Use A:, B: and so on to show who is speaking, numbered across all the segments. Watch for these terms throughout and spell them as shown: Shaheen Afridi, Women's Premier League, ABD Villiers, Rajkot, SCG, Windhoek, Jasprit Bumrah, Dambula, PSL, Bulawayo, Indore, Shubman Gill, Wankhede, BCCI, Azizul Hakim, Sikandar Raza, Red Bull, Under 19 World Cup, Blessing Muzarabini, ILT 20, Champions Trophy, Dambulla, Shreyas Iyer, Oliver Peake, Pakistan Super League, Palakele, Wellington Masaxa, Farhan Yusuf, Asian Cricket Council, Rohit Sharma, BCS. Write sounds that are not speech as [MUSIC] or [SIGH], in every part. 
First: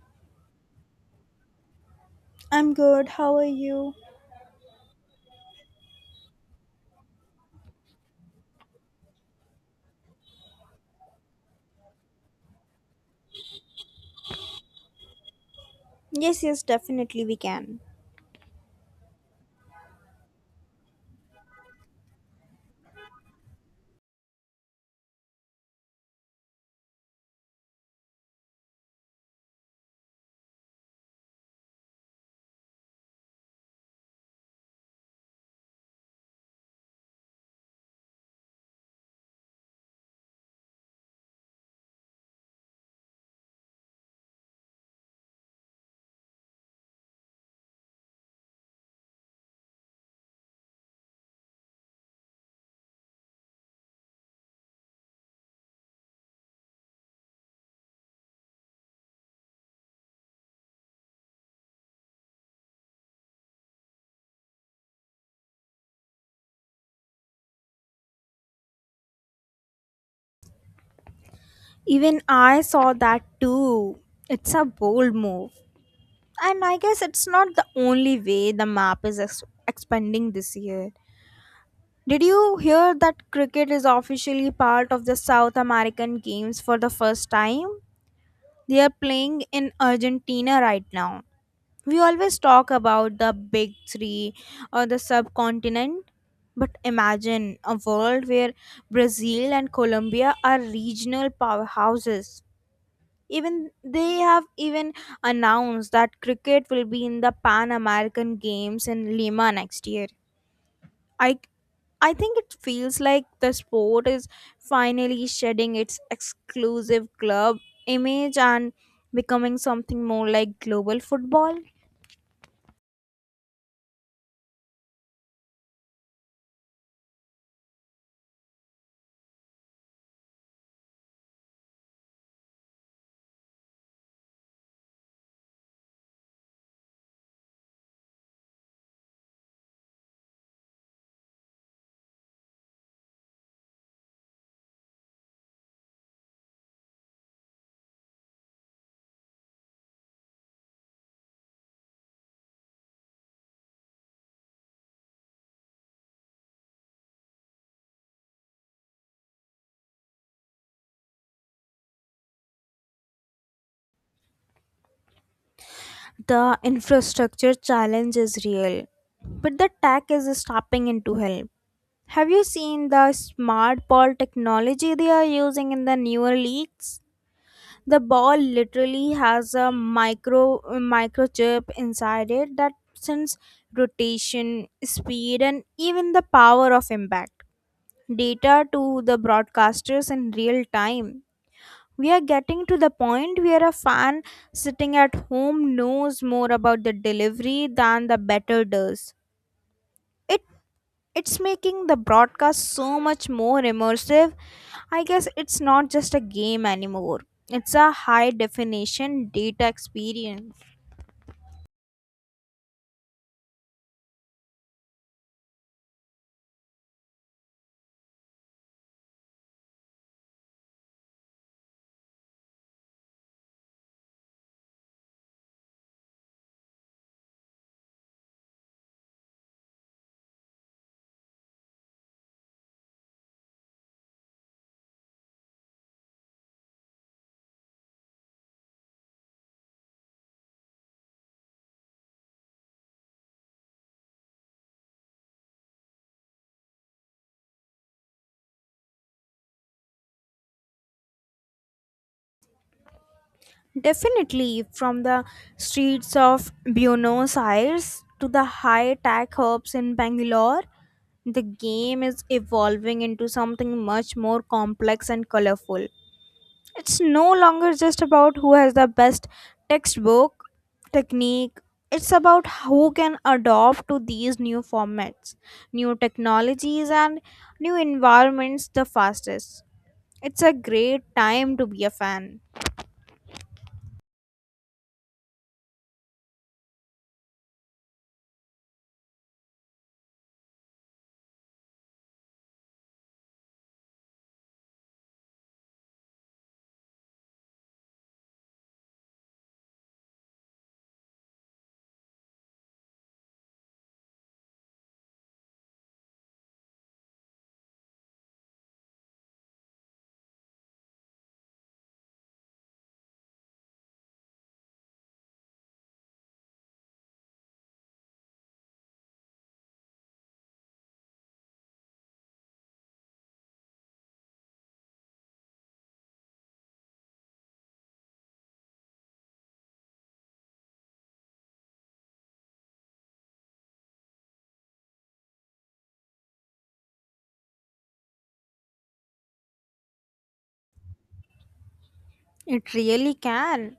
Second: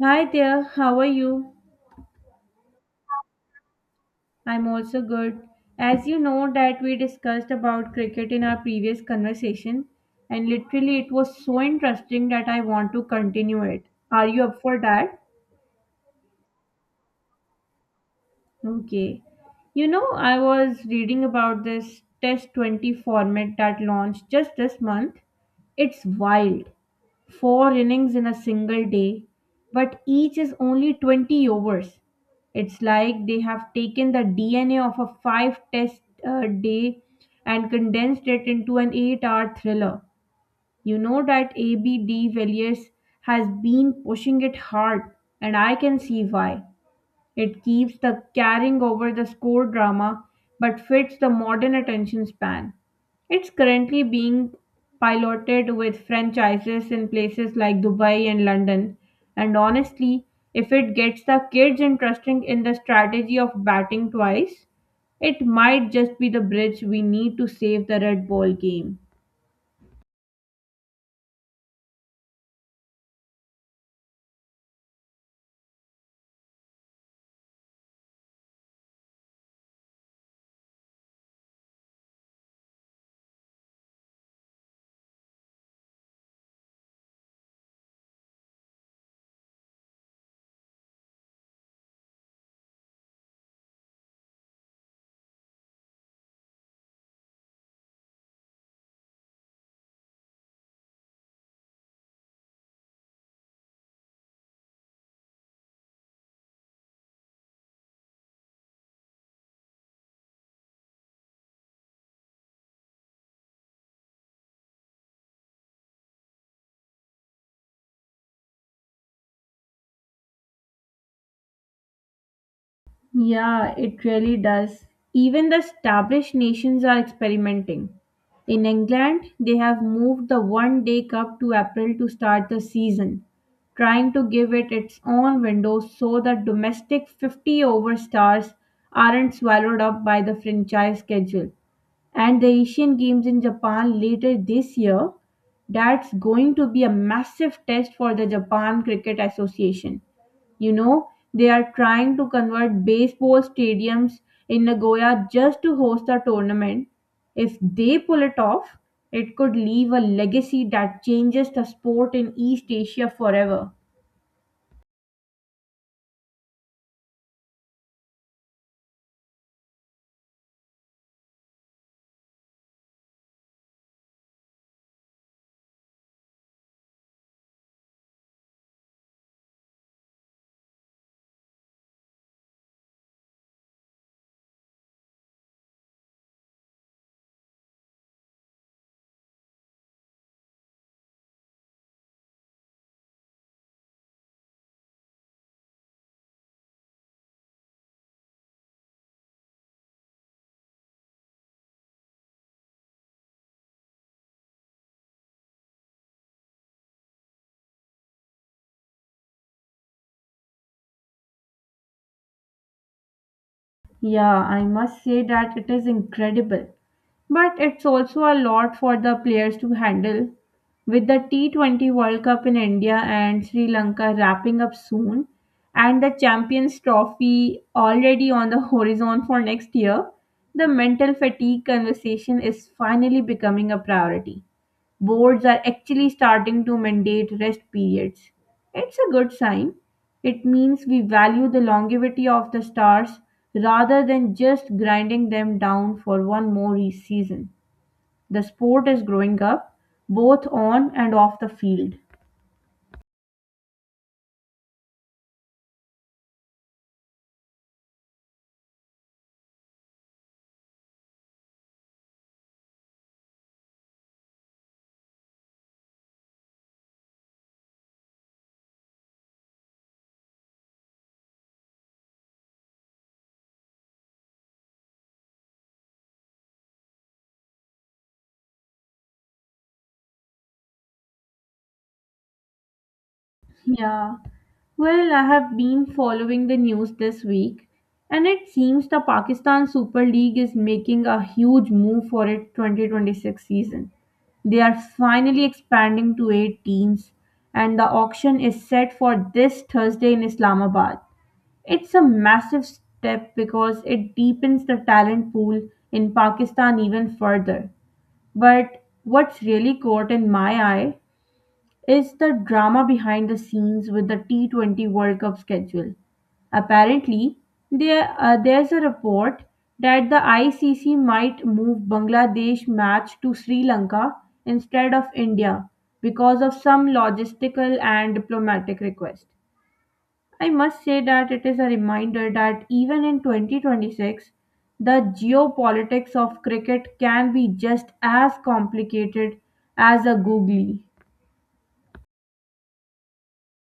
A: Hi there, how are you?
B: I'm good. How are you?
A: I'm also good. As you know that we discussed about cricket in our previous conversation and literally it was so interesting that I want to continue it. Are you up for that?
B: Yes, yes, definitely we can.
A: Okay. You know, I was reading about this Test 20 format that launched just this month. It's wild. Four innings in a single day, but each is only 20 overs. It's like they have taken the DNA of a five test day and condensed it into an 8 hour thriller. You know that ABD Villiers has been pushing it hard, and I can see why. It keeps the carrying over the score drama but fits the modern attention span. It's currently being piloted with franchises in places like Dubai and London. And honestly, if it gets the kids interested in the strategy of batting twice, it might just be the bridge we need to save the Red Bull game.
B: Even I saw that too. It's a bold move. And I guess it's not the only way the map is expanding this year. Did you hear that cricket is officially part of the South American Games for the first time? They are playing in Argentina right now. We always talk about the big three or the subcontinent, but imagine a world where Brazil and Colombia are regional powerhouses. Even they have even announced that cricket will be in the Pan American Games in Lima next year. I I think it feels like the sport is finally shedding its exclusive club image and becoming something more like global football.
A: Yeah, it really does. Even the established nations are experimenting. In England, they have moved the one day cup to April to start the season, trying to give it its own window so that domestic 50 over stars aren't swallowed up by the franchise schedule. And the Asian Games in Japan later this year, that's going to be a massive test for the Japan Cricket Association. You know, they are trying to convert baseball stadiums in Nagoya just to host a tournament. If they pull it off, it could leave a legacy that changes the sport in East Asia forever.
B: The infrastructure challenge is real, but the tech is stopping in to help. Have you seen the smart ball technology they are using in the newer leagues? The ball literally has a microchip inside it that sends rotation, speed, and even the power of impact data to the broadcasters in real time. We are getting to the point where a fan sitting at home knows more about the delivery than the better does. It it's making the broadcast so much more immersive. I guess it's not just a game anymore. It's a high definition data experience.
A: Yeah, I must say that it is incredible. But it's also a lot for the players to handle. With the T20 World Cup in India and Sri Lanka wrapping up soon, and the Champions Trophy already on the horizon for next year, the mental fatigue conversation is finally becoming a priority boards are actually starting to mandate rest periods. It's a good sign. It means we value the longevity of the stars rather than just grinding them down for one more season. The sport is growing up, both on and off the field.
B: Definitely from the streets of Buenos Aires to the high tech hubs in Bangalore, the game is evolving into something much more complex and colorful. It's no longer just about who has the best textbook technique. It's about who can adopt to these new formats, new technologies, and new environments the fastest. It's a great time to be a fan.
A: Yeah. Well, I have been following the news this week, and it seems the Pakistan Super League is making a huge move for its 2026 season. They are finally expanding to eight teams, and the auction is set for this Thursday in Islamabad. It's a massive step because it deepens the talent pool in Pakistan even further. But what's really caught in my eye is the drama behind the scenes with the T20 World Cup schedule. Apparently, there's a report that the ICC might move Bangladesh match to Sri Lanka instead of India because of some logistical and diplomatic request. I must say that it is a reminder that even in 2026, the geopolitics of cricket can be just as complicated as a googly.
B: It really can.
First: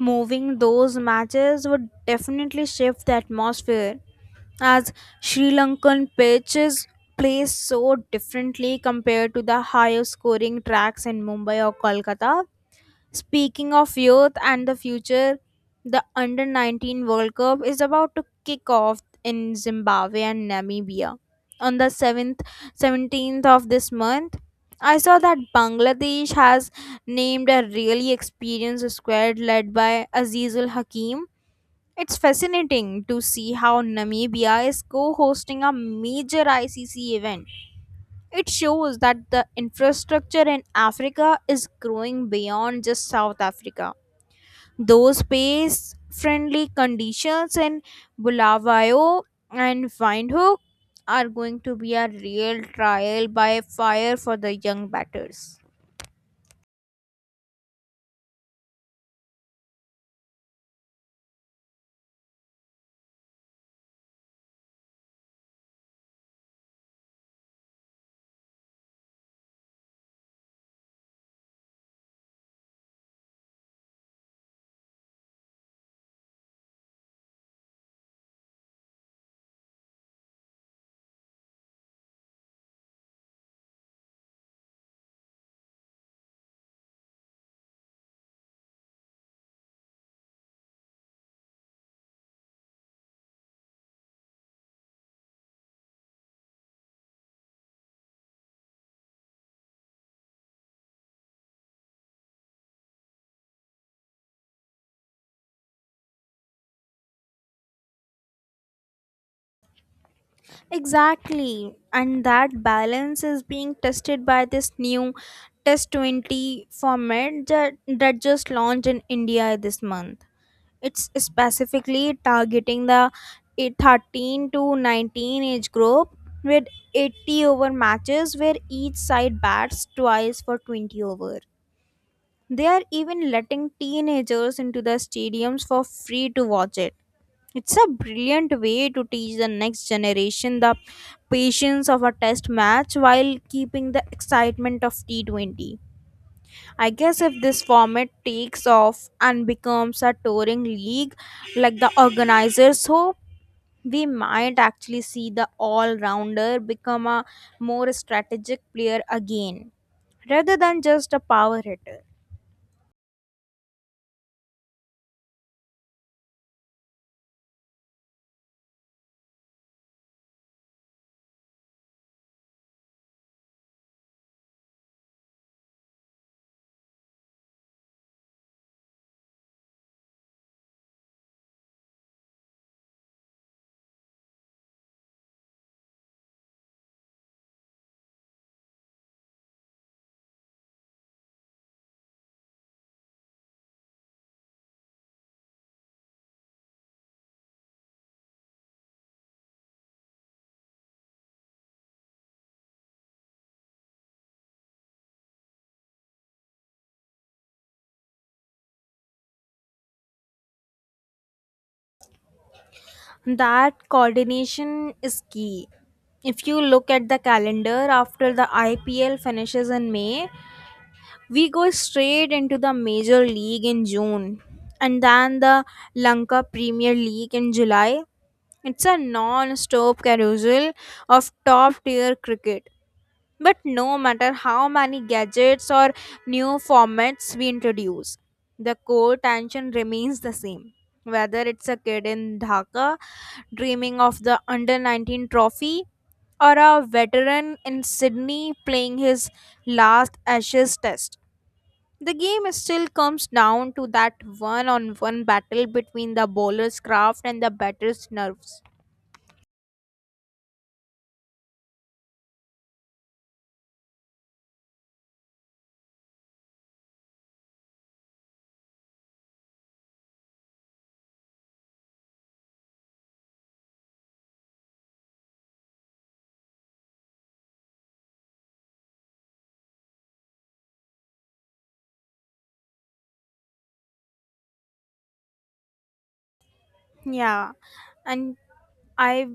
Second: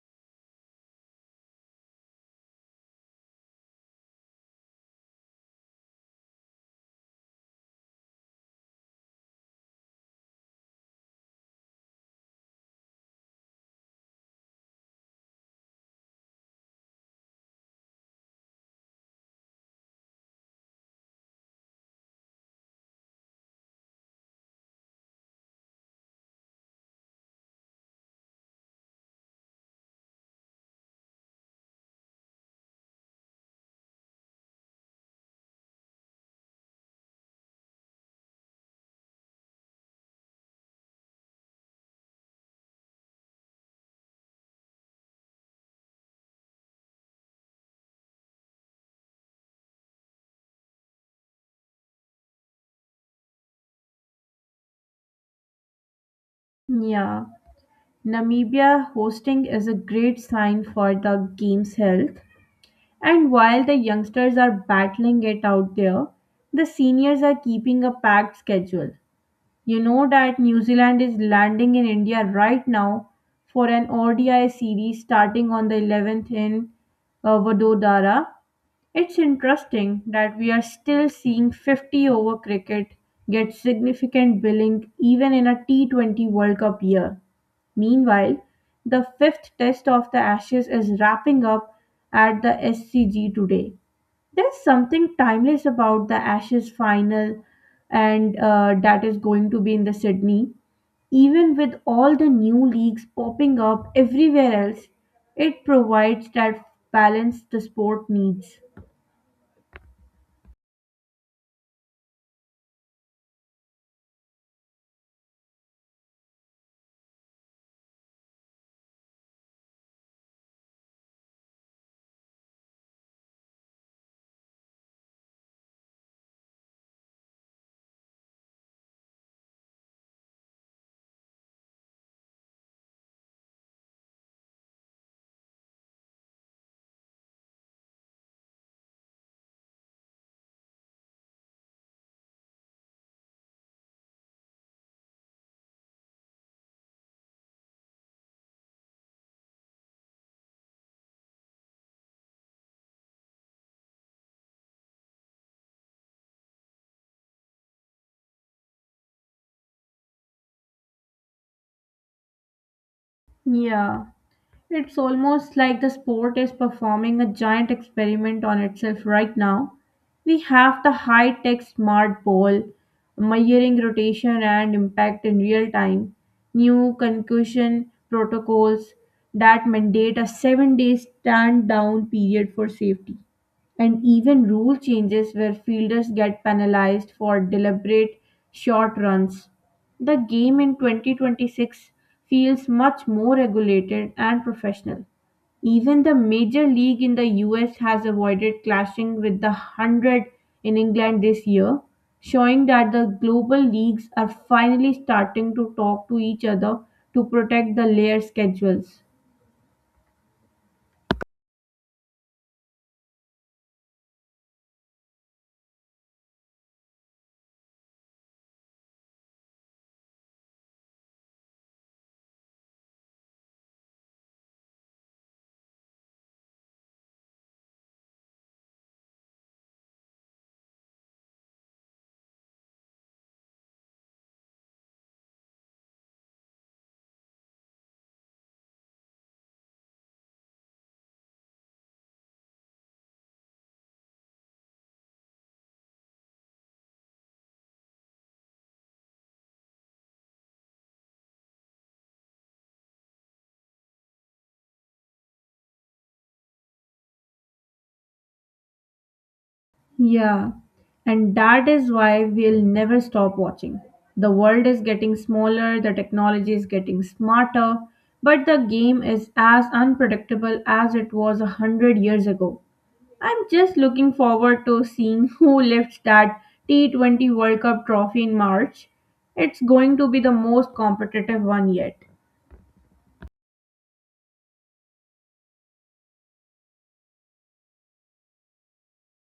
B: Moving those matches would definitely shift the atmosphere, as Sri Lankan pitches play so differently compared to the higher scoring tracks in Mumbai or Kolkata. Speaking of youth and the future, the Under 19 World Cup is about to kick off in Zimbabwe and Namibia on the 7th 17th of this month. I saw that Bangladesh has named a really experienced squad led by Azizul Hakim. It's fascinating to see how Namibia is co-hosting a major ICC event. It shows that the infrastructure in Africa is growing beyond just South Africa. Those pace friendly conditions in Bulawayo and Windhoek are going to be a real trial by fire for the young batters.
A: Yeah. Namibia hosting is a great sign for the game's health. And while the youngsters are battling it out there, the seniors are keeping a packed schedule. You know that New Zealand is landing in India right now for an ODI series starting on the 11th in Vadodara. It's interesting that we are still seeing 50 over cricket get significant billing even in a T20 World Cup year. Meanwhile, the fifth test of the Ashes is wrapping up at the SCG today. There's something timeless about the Ashes final, and that is going to be in the Sydney. Even with all the new leagues popping up everywhere else, it provides that balance the sport needs.
B: Exactly, and that balance is being tested by this new Test 20 format that just launched in India this month. It's specifically targeting the 13 to 19 age group, with 80 over matches where each side bats twice for 20 over. They are even letting teenagers into the stadiums for free to watch it. It's a brilliant way to teach the next generation the patience of a test match while keeping the excitement of T20. I guess if this format takes off and becomes a touring league like the organizers hope, we might actually see the all rounder become a more strategic player again, rather than just a power hitter.
A: Yeah. It's almost like the sport is performing a giant experiment on itself right now. We have the high tech smart ball, measuring rotation and impact in real time, new concussion protocols that mandate a 7 day stand down period for safety and even rule changes where fielders get penalized for deliberate short runs. The game in 2026 feels much more regulated and professional. Even the major league in the US has avoided clashing with the 100 in England this year, showing that the global leagues are finally starting to talk to each other to protect the layer schedules.
B: That coordination is key. If you look at the calendar after the IPL finishes in May, we go straight into the major league in June and then the Lanka Premier League in July. It's a non-stop carousel of top-tier cricket. But no matter how many gadgets or new formats we introduce, the core tension remains the same. Whether it's a kid in Dhaka dreaming of the under 19 trophy or a veteran in Sydney playing his last Ashes test, the game still comes down to that one on one battle between the bowler's craft and the batter's nerves.
A: Yeah, and that is why we'll never stop watching. The world is getting smaller, the technology is getting smarter, but the game is as unpredictable as it was a hundred years ago. I'm just looking forward to seeing [LAUGHS] who lifts that T20 World Cup trophy in March. It's going to be the most competitive one yet.
B: Yeah, and I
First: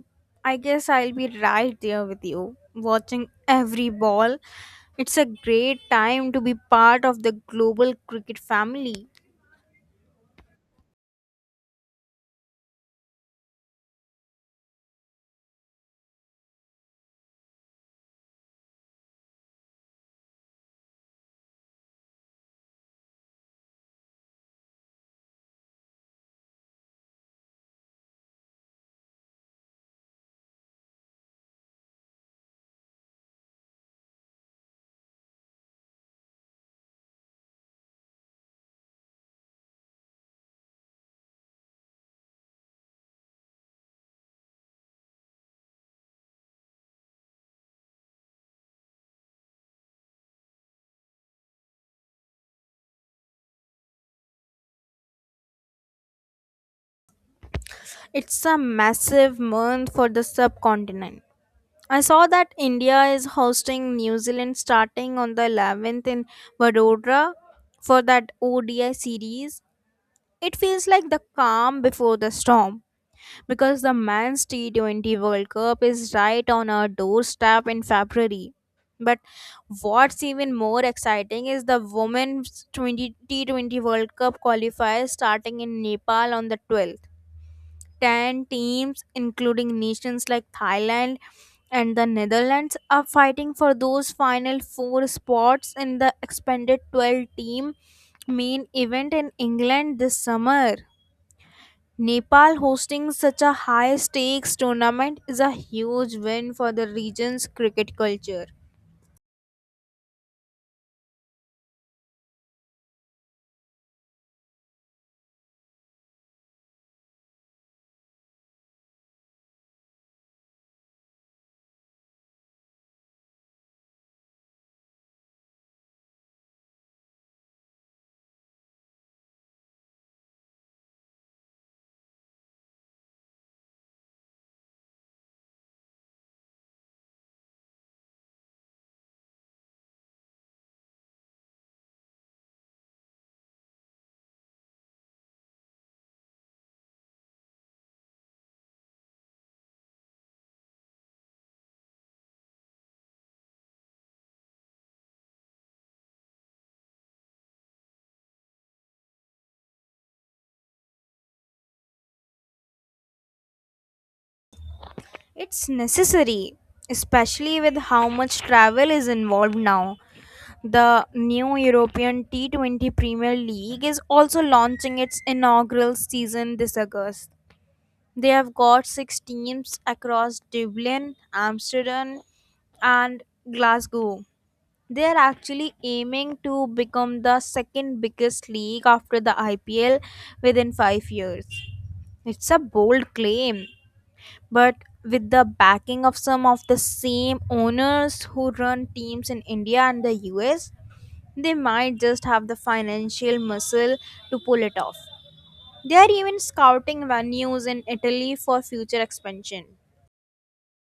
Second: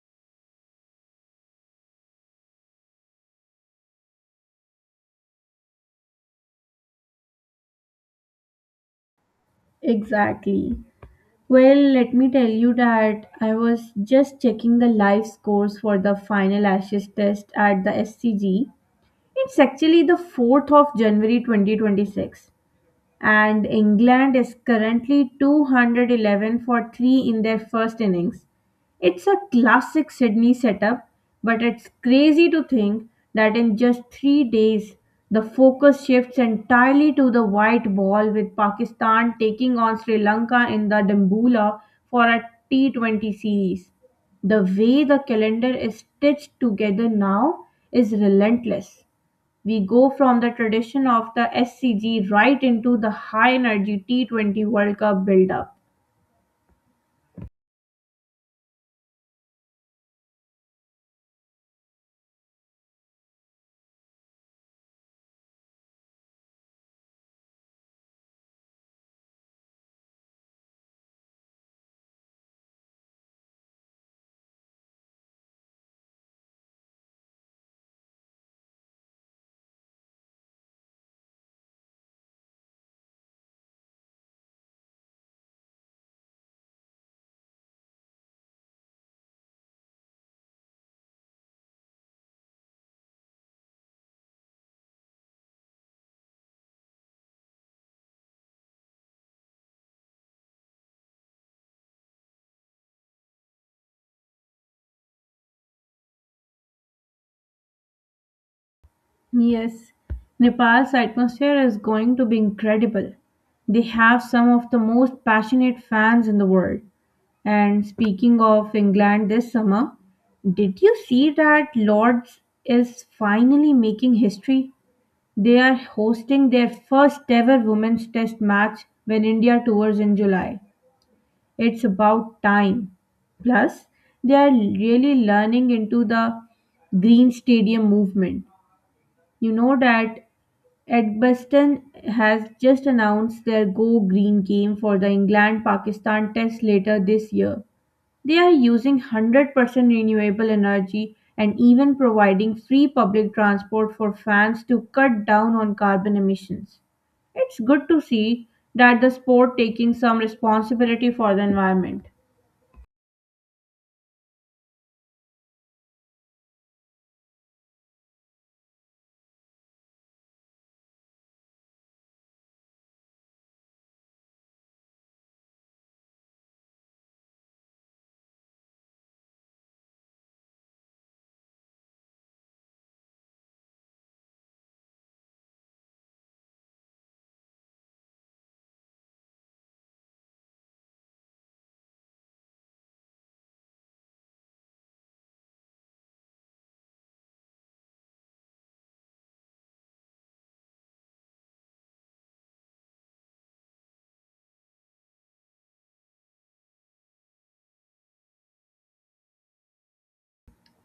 B: I guess I'll be right there with you, watching every ball. It's a great time to be part of the global cricket family.
A: Exactly. Well, let me tell you that I was just checking the live scores for the final Ashes test at the SCG. It's actually the 4th of January 2026 and England is currently 211 for 3 in their first innings. It's a classic Sydney setup, but it's crazy to think that in just three days, the focus shifts entirely to the white ball with Pakistan taking on Sri Lanka in the Dambulla for a T20 series. The way the calendar is stitched together now is relentless. We go from the tradition of the SCG right into the high energy T20 World Cup build up.
B: It's a massive month for the subcontinent. I saw that India is hosting New Zealand starting on the 11th in Vadodara for that ODI series. It feels like the calm before the storm, because the men's T20 World Cup is right on our doorstep in February. But what's even more exciting is the women's T20 World Cup qualifiers starting in Nepal on the 12th. 10 teams, including nations like Thailand and the Netherlands, are fighting for those final four spots in the expanded 12 team main event in England this summer. Nepal hosting such a high stakes tournament is a huge win for the region's cricket culture.
A: Yes, Nepal's atmosphere is going to be incredible. They have some of the most passionate fans in the world. And speaking of England this summer, did you see that Lords is finally making history? They are hosting their first ever women's test match when India tours in July. It's about time. Plus, they are really learning into the green stadium movement. You know that Edgbaston has just announced their Go Green game for the England Pakistan test later this year. They are using 100% renewable energy and even providing free public transport for fans to cut down on carbon emissions. It's good to see that the sport taking some responsibility for the environment.
B: It's necessary, especially with how much travel is involved now. The new European T20 Premier League is also launching its inaugural season this August. They have got six teams across Dublin, Amsterdam, and Glasgow. They are actually aiming to become the second biggest league after the IPL within 5 years. It's a bold claim, but with the backing of some of the same owners who run teams in India and the US, they might just have the financial muscle to pull it off. They are even scouting venues in Italy for future expansion.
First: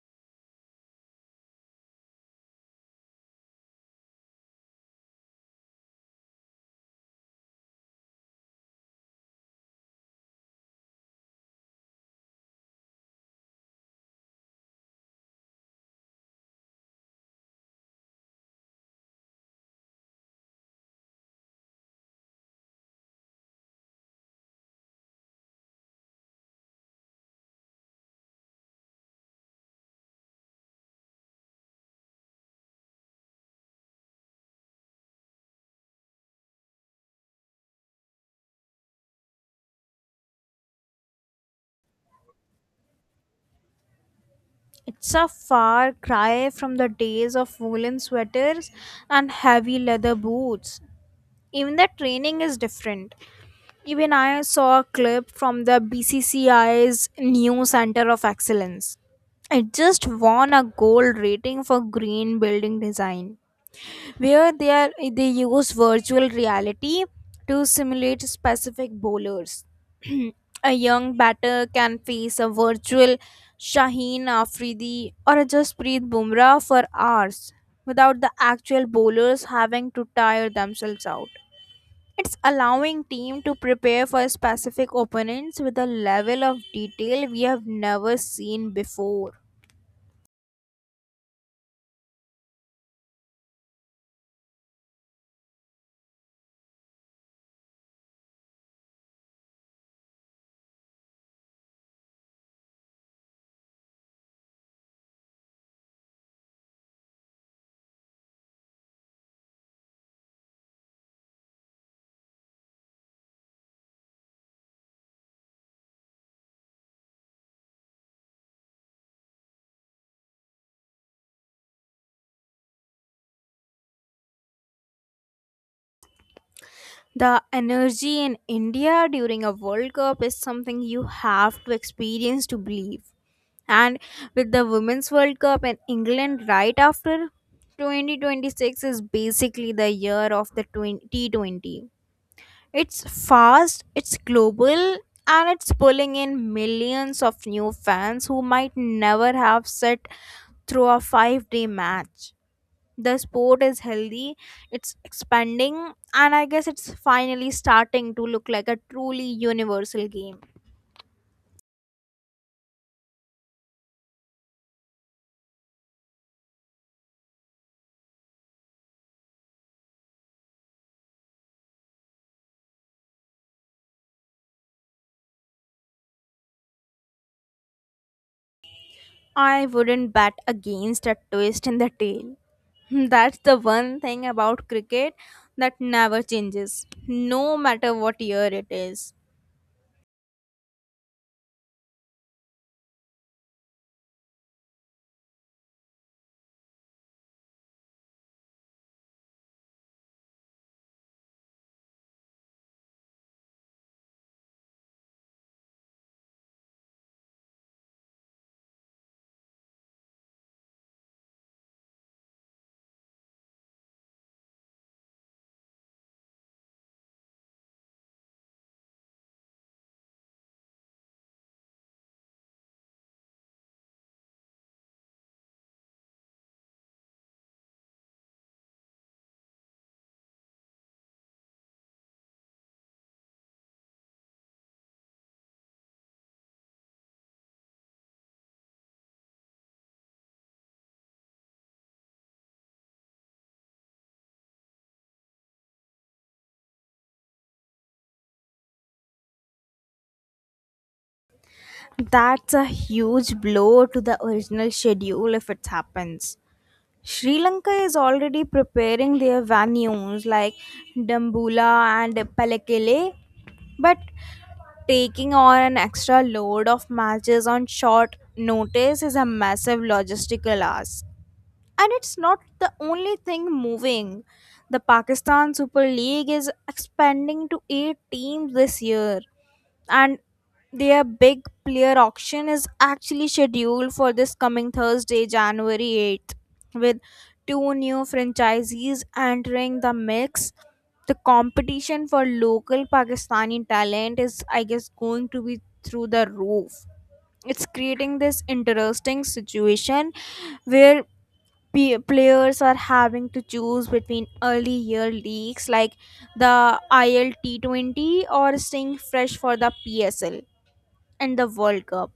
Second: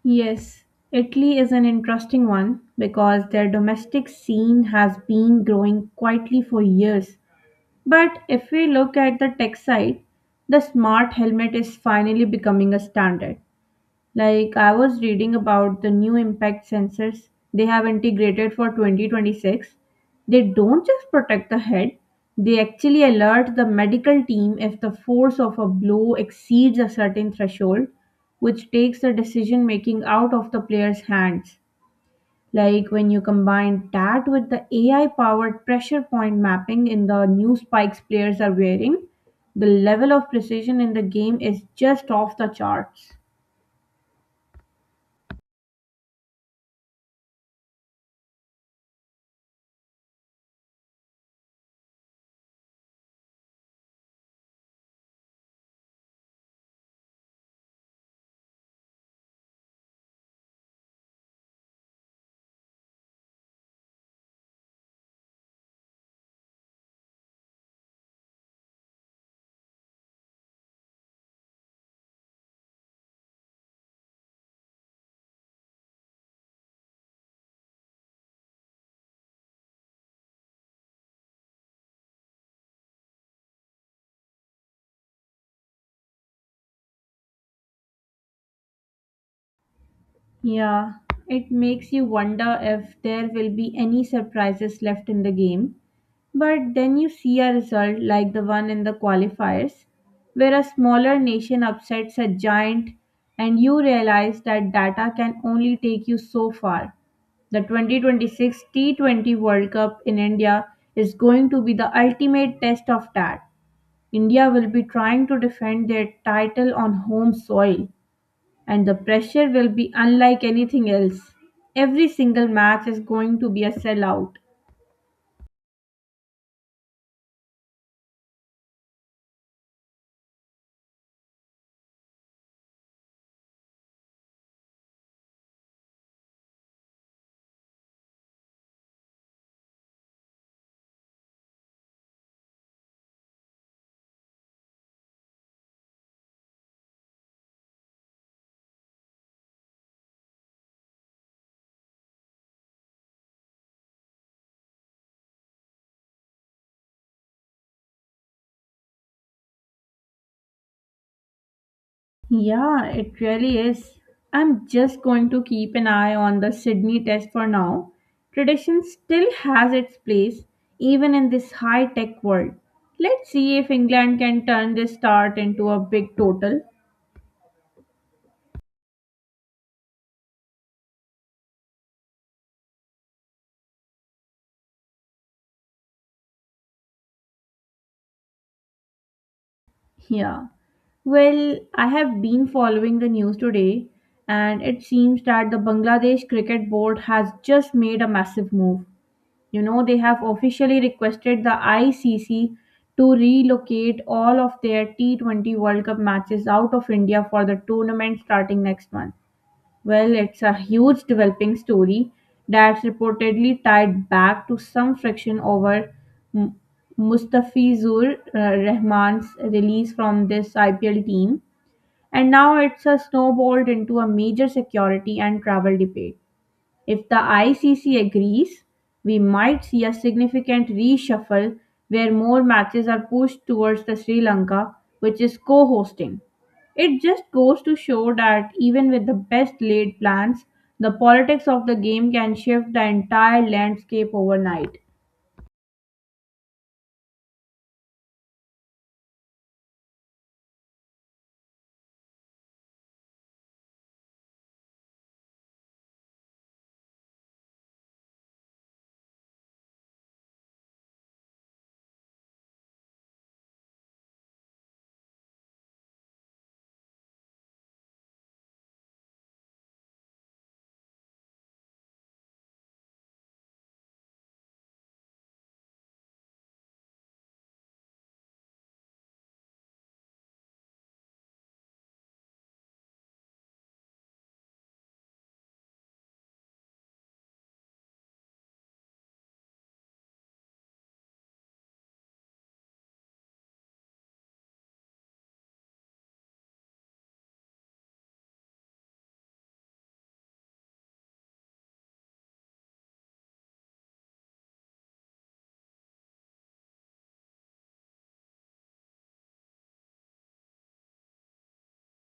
A: Yes, Italy is an interesting one because their domestic scene has been growing quietly for years. But if we look at the tech side, the smart helmet is finally becoming a standard. Like I was reading about the new impact sensors they have integrated for 2026. They don't just protect the head, they actually alert the medical team if the force of a blow exceeds a certain threshold, which takes the decision making out of the player's hands. Like when you combine that with the AI powered pressure point mapping in the new spikes players are wearing, the level of precision in the game is just off the charts.
B: It's a far cry from the days of woolen sweaters and heavy leather boots. Even the training is different. Even I saw a clip from the BCCI's new Center of Excellence. It just won a gold rating for green building design, where they use virtual reality to simulate specific bowlers. [CLEARS THROAT] A young batter can face a virtual Shaheen Afridi or a Jasprit Bumrah for hours without the actual bowlers having to tire themselves out. It's allowing team to prepare for specific opponents with a level of detail we have never seen before.
A: Yeah, it makes you wonder if there will be any surprises left in the game. But then you see a result like the one in the qualifiers, where a smaller nation upsets a giant, and you realize that data can only take you so far. The 2026 T20 World Cup in India is going to be the ultimate test of that. India will be trying to defend their title on home soil and the pressure will be unlike anything else. Every single match is going to be a sellout.
B: The energy in India during a World Cup is something you have to experience to believe. And with the Women's World Cup in England right after, 2026 is basically the year of the 2020. It's fast, it's global, and it's pulling in millions of new fans who might never have sat through a 5-day match. The sport is healthy. It's expanding, and I guess it's finally starting to look like a truly universal game.
A: Yeah, it really is. I'm just going to keep an eye on the Sydney test for now. Tradition still has its place, even in this high tech world. Let's see if England can turn this start into a big total.
B: I wouldn't bet against a twist in the tail. [LAUGHS] That's the one thing about cricket that never changes, no matter what year it is.
A: Yeah. Well, I have been following the news today, and it seems that the Bangladesh Cricket Board has just made a massive move. You know, they have officially requested the ICC to relocate all of their T20 World Cup matches out of India for the tournament starting next month. Well, it's a huge developing story that's reportedly tied back to some friction over M- Mustafizur Rahman's release from this IPL team. And now it's a snowballed into a major security and travel debate. If the ICC agrees, we might see a significant reshuffle where more matches are pushed towards the Sri Lanka, which is co-hosting. It just goes to show that even with the best laid plans, the politics of the game can shift the entire landscape overnight.
B: That's a huge blow to the original schedule if it happens. Sri Lanka is already preparing their venues like Dambula and Palakele, but taking on an extra load of matches on short notice is a massive logistical ask. And it's not the only thing moving. The Pakistan Super League is expanding to eight teams this year, and their big player auction is actually scheduled for this coming Thursday, January 8th, with two new franchisees entering the mix. The competition for local Pakistani talent is, I guess, going to be through the roof. It's creating this interesting situation where players are having to choose between early year leagues like the ILT20, or staying fresh for the PSL and the World Cup.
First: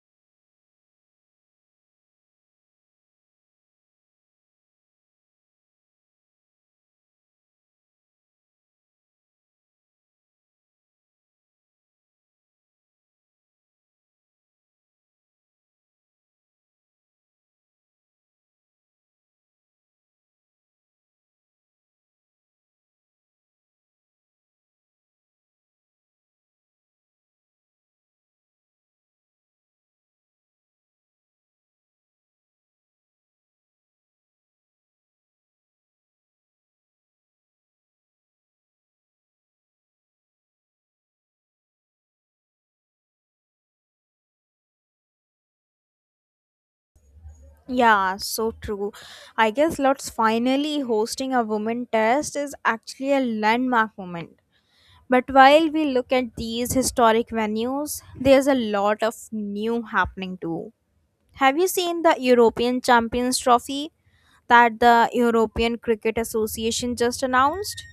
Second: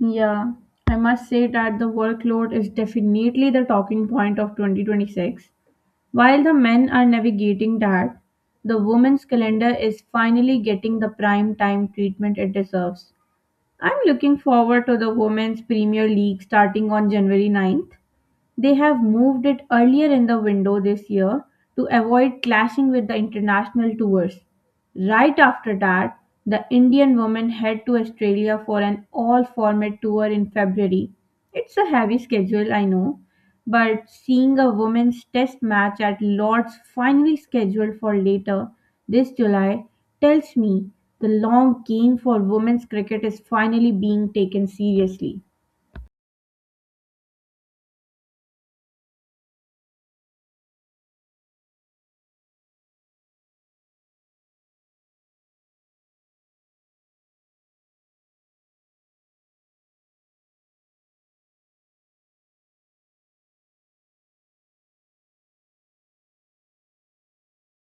A: Yeah, I must say that the workload is definitely the talking point of 2026. While the men are navigating that, the women's calendar is finally getting the prime time treatment it deserves. I'm looking forward to the Women's Premier League starting on January 9th. They have moved it earlier in the window this year to avoid clashing with the international tours. Right after that, the Indian women head to Australia for an all format tour in February. It's a heavy schedule, I know, but seeing a women's test match at Lord's finally scheduled for later this July tells me the long game for women's cricket is finally being taken seriously.
B: Yeah, so true. I guess Lot's finally hosting a women test is actually a landmark moment. But while we look at these historic venues, there's a lot of new happening too. Have you seen the European Champions Trophy that the European Cricket Association just announced?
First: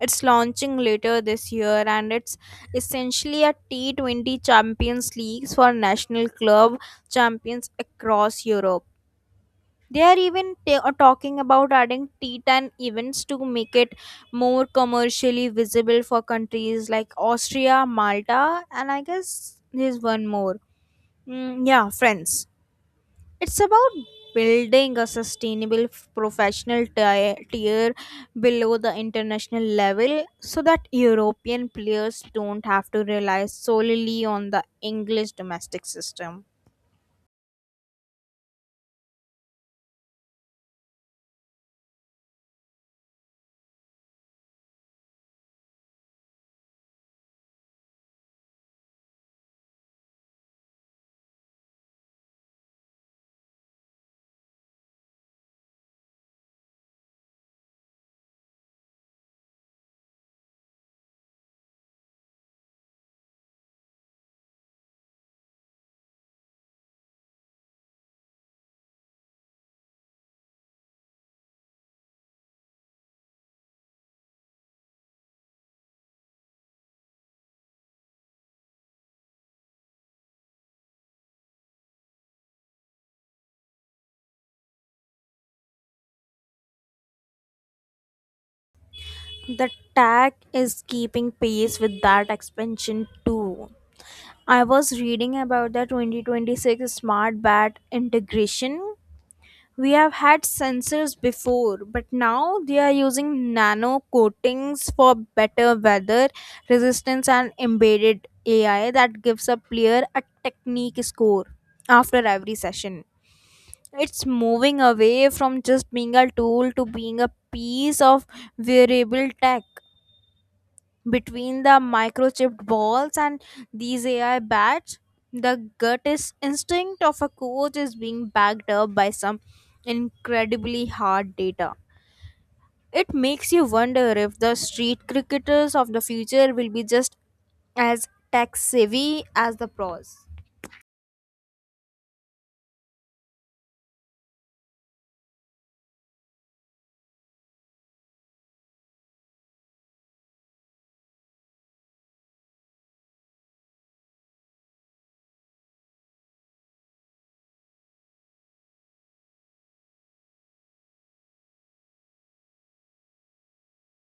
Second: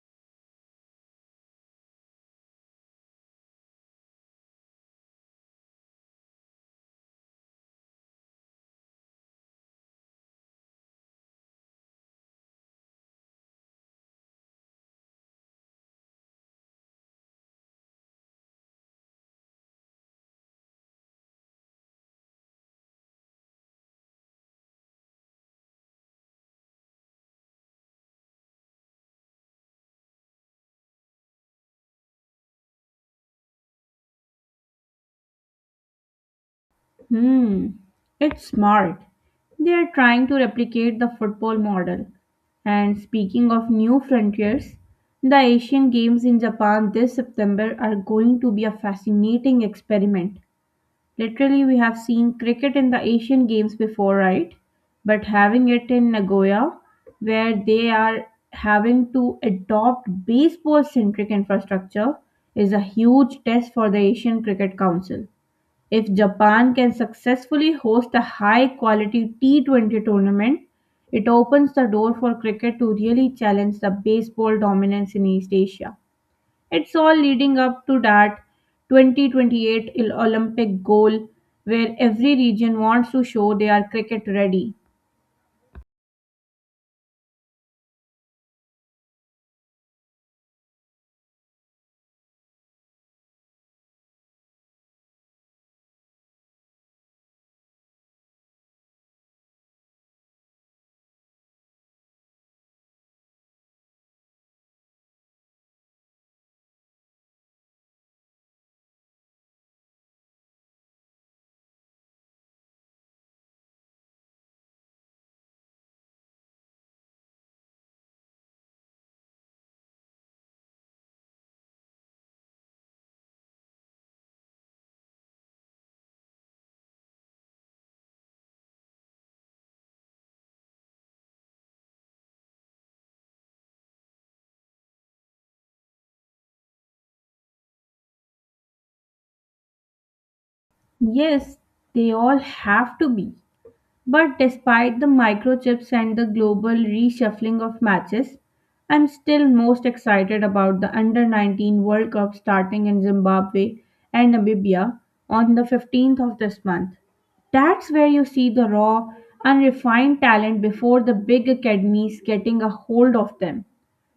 B: It's launching later this year, and it's essentially a T20 Champions Leagues for national club champions across Europe. They are even talking about adding T10 events to make it more commercially visible for countries like Austria, Malta, and I guess there's one more. Mm, yeah, France. It's about building a sustainable professional tier below the international level, so that European players don't have to rely solely on the English domestic system.
A: Hmm, it's smart. They are trying to replicate the football model. And speaking of new frontiers, the Asian Games in Japan this September are going to be a fascinating experiment. Literally, we have seen cricket in the Asian Games before, right? But having it in Nagoya, where they are having to adopt baseball centric infrastructure, is a huge test for the Asian Cricket Council. If Japan can successfully host a high quality T20 tournament, it opens the door for cricket to really challenge the baseball dominance in East Asia. It's all leading up to that 2028 Olympic goal where every region wants to show they are cricket ready.
B: The tag is keeping pace with that expansion too. I was reading about the 2026 smart bat integration. We have had sensors before, but now they are using nano coatings for better weather resistance and embedded AI that gives a player a technique score after every session. It's moving away from just being a tool to being a piece of wearable tech. Between the microchipped balls and these AI bats, the gut is instinct of a coach is being backed up by some incredibly hard data. It makes you wonder if the street cricketers of the future will be just as tech savvy as the pros.
A: Yes, they all have to be. But despite the microchips and the global reshuffling of matches, I'm still most excited about the Under 19 World Cup starting in Zimbabwe and Namibia on the 15th of this month. That's where you see the raw, unrefined talent before the big academies getting a hold of them.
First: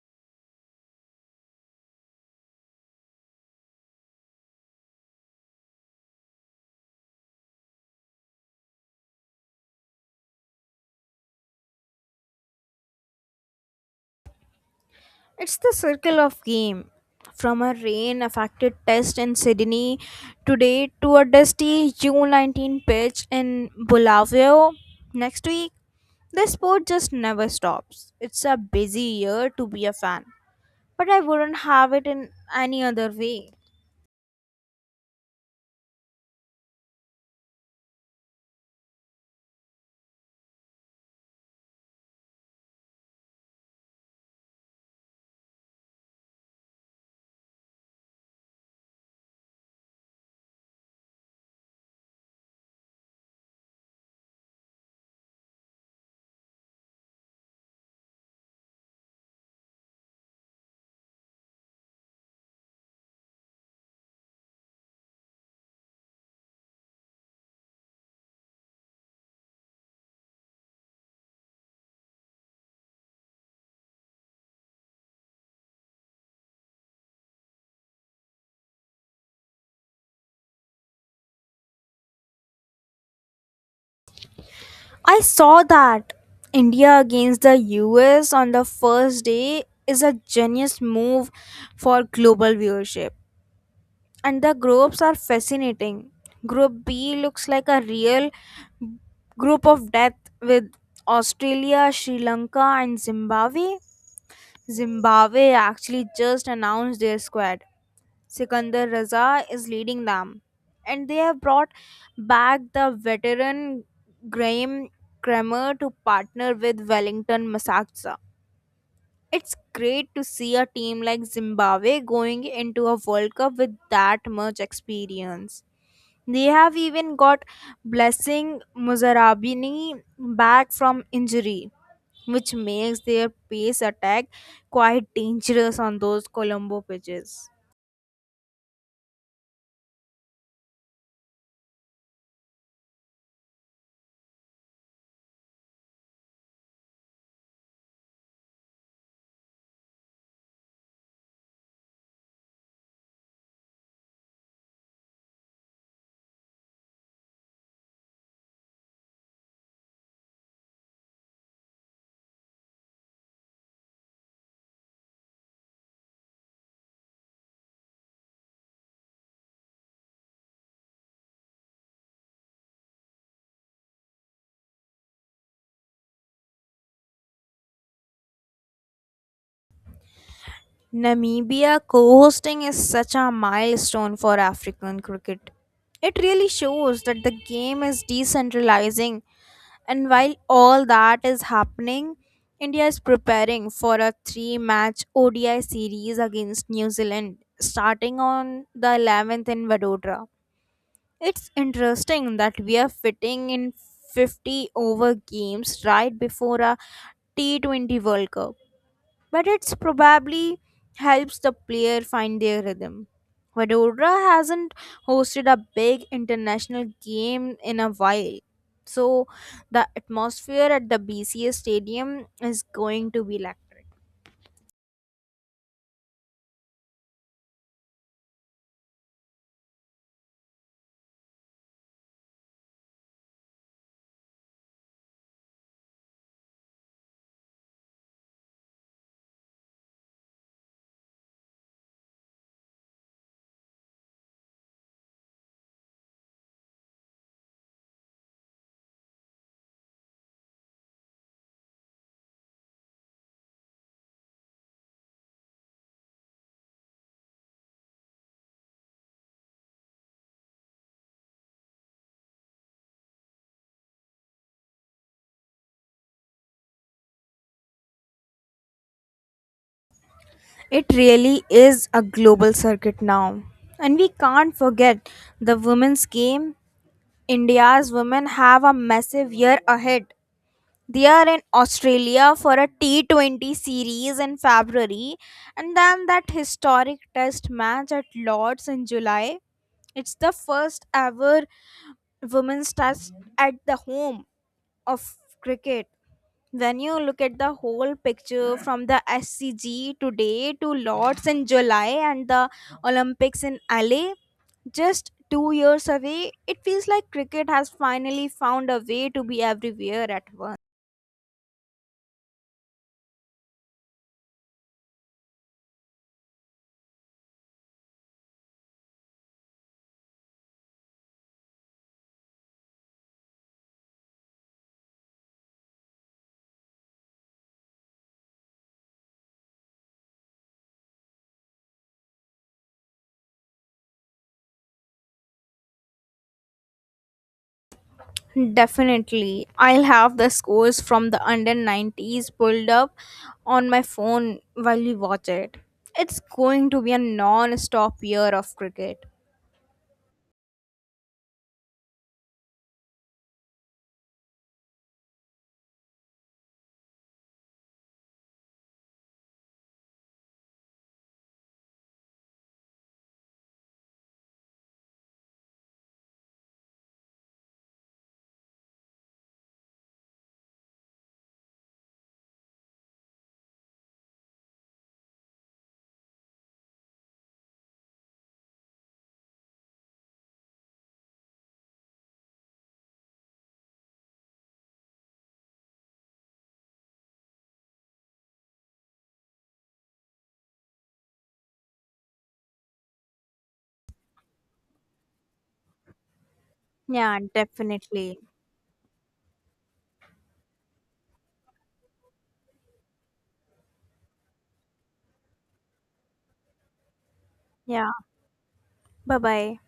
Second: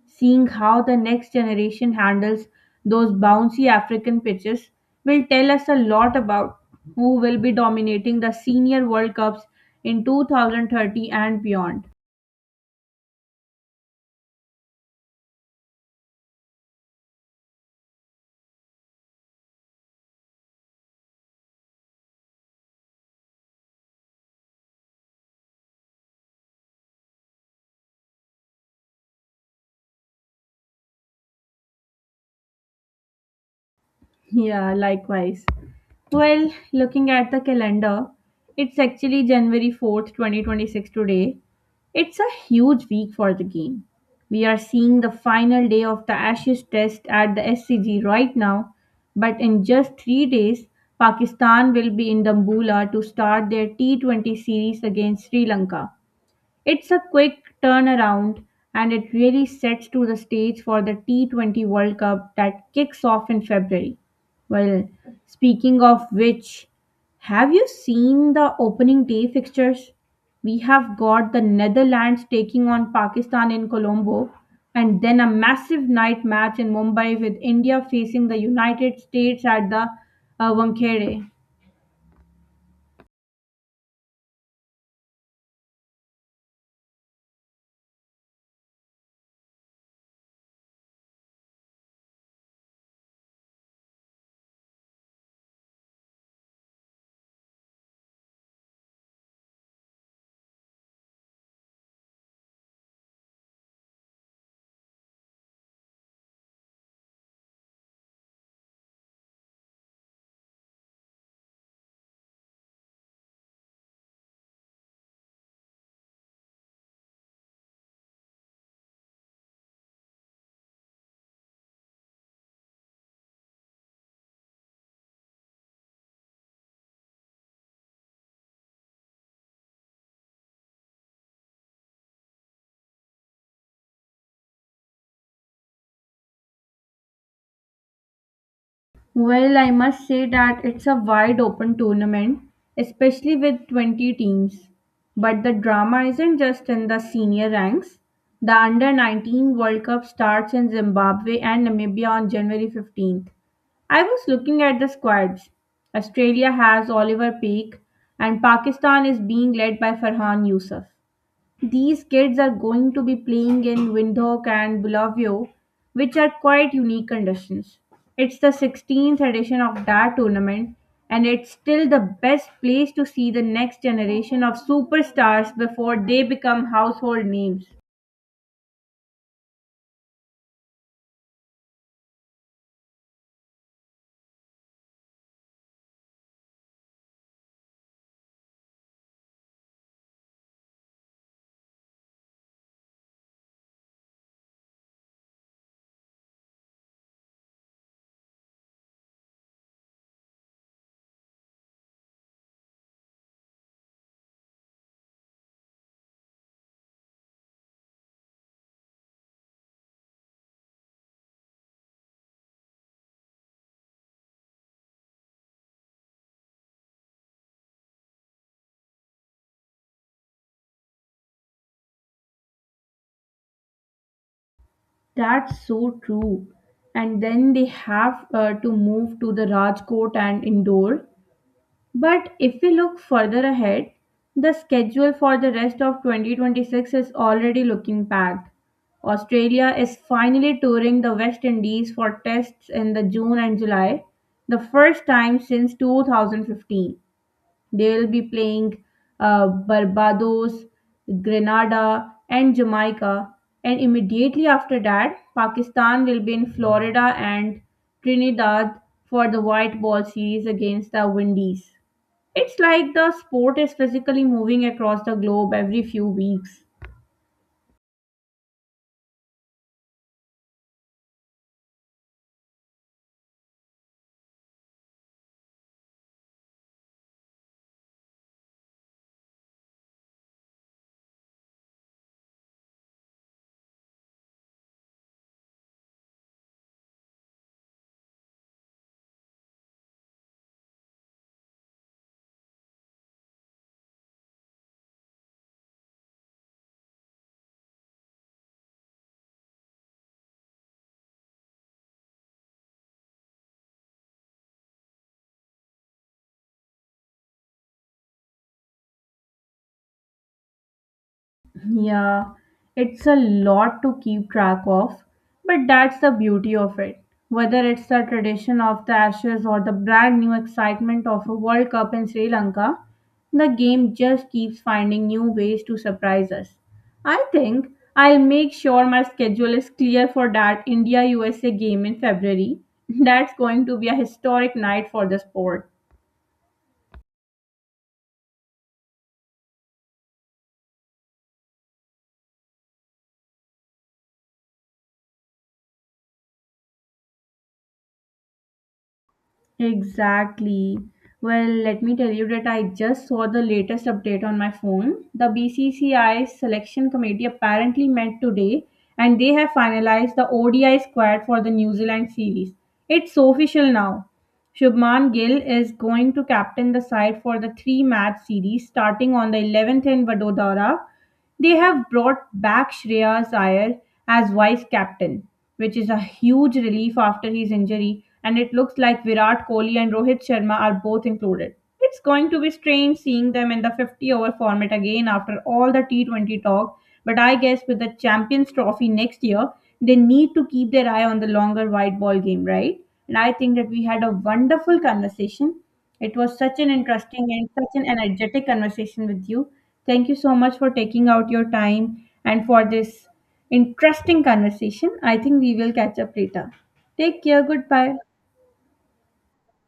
A: Seeing how the next generation handles those bouncy African pitches will tell us a lot about who will be dominating the senior World Cups in 2030 and beyond.
B: It's the circle of game. From a rain affected test in Sydney today to a dusty June 19 pitch in Bulawayo next week, the sport just never stops. It's a busy year to be a fan, but I wouldn't have it in any other way.
A: Yeah, likewise. Well, looking at the calendar, it's actually January 4th, 2026 today. It's a huge week for the game. We are seeing the final day of the Ashes test at the SCG right now, but in just 3 days, Pakistan will be in Dambulla to start their T20 series against Sri Lanka. It's a quick turnaround and it really sets to the stage for the T20 World Cup that kicks off in February. Well, speaking of which, have you seen the opening day fixtures? We have got the Netherlands taking on Pakistan in Colombo and then a massive night match in Mumbai with India facing the United States at the Wankhede.
B: I saw that India against the US on the first day is a genius move for global viewership. And the groups are fascinating. Group B looks like a real group of death, with Australia, Sri Lanka, and Zimbabwe. Zimbabwe actually just announced their squad. Sikandar Raza is leading them, and they have brought back the veteran Graham Kramer to partner with Wellington Masaxa. It's great to see a team like Zimbabwe going into a World Cup with that much experience. They have even got Blessing Muzarabini back from injury, which makes their pace attack quite dangerous on those Colombo pitches.
A: Well, I must say that it's a wide open tournament, especially with 20 teams. But the drama isn't just in the senior ranks. The under 19 World Cup starts in Zimbabwe and Namibia on January 15th. I was looking at the squads. Australia has Oliver Peake, and Pakistan is being led by Farhan Yusuf. These kids are going to be playing in Windhoek and Bulawayo, which are quite unique conditions. It's the 16th edition of that tournament, and it's still the best place to see the next generation of superstars before they become household names.
B: Namibia co hosting is such a milestone for African cricket. It really shows that the game is decentralizing, and while all that is happening, India is preparing for a three match ODI series against New Zealand starting on the 11th in Vadodara. It's interesting that we are fitting in 50 over games right before a T20 World Cup, but it's probably helps the player find their rhythm. Vadodara hasn't hosted a big international game in a while. So the atmosphere at the BCS stadium is going to be electric.
A: That's so true. And then they have to move to the Rajkot and Indore. But if we look further ahead, the schedule for the rest of 2026 is already looking packed. Australia is finally touring the West Indies for tests in the June and July, the first time since 2015. They will be playing Barbados, Grenada, and Jamaica, and immediately after that, Pakistan will be in Florida and Trinidad for the white ball series against the Windies. It's like the sport is physically moving across the globe every few weeks.
B: It really is a global circuit now. And we can't forget the women's game. India's women have a massive year ahead. They are in Australia for a T20 series in February, and then that historic test match at Lord's in July. It's the first ever women's test at the home of cricket. When you look at the whole picture, from the SCG today to Lords in July and the Olympics in LA, just 2 years away, it feels like cricket has finally found a way to be everywhere at once.
A: Yeah, it's a lot to keep track of, but that's the beauty of it. Whether it's the tradition of the Ashes or the brand new excitement of a World Cup in Sri Lanka, the game just keeps finding new ways to surprise us. I think I'll make sure my schedule is clear for that India USA game in February. [LAUGHS] That's going to be a historic night for the sport.
B: Definitely. I'll have the scores from the under 90s pulled up on my phone while we watch it. It's going to be a non stop year of cricket.
A: Exactly. Well, let me tell you that I just saw the latest update on my phone. The BCCI selection committee apparently met today and they have finalized the ODI squad for the New Zealand series. It's official now. Shubman Gill is going to captain the side for the three match series starting on the 11th in Vadodara. They have brought back Shreyas Iyer as vice captain, which is a huge relief after his injury, and it looks like Virat Kohli and Rohit Sharma are both included. It's going to be strange seeing them in the 50 over format again after all the T20 talk, but I guess with the Champions Trophy next year, they need to keep their eye on the longer white ball game, right? And I think that we had a wonderful conversation. It was such an
B: Yeah,
A: interesting and such an
B: definitely.
A: energetic conversation with you. Thank you so much for taking out your time and for this interesting conversation. I think we will catch up later. Take care.
B: Yeah.
A: Goodbye.
B: Bye bye.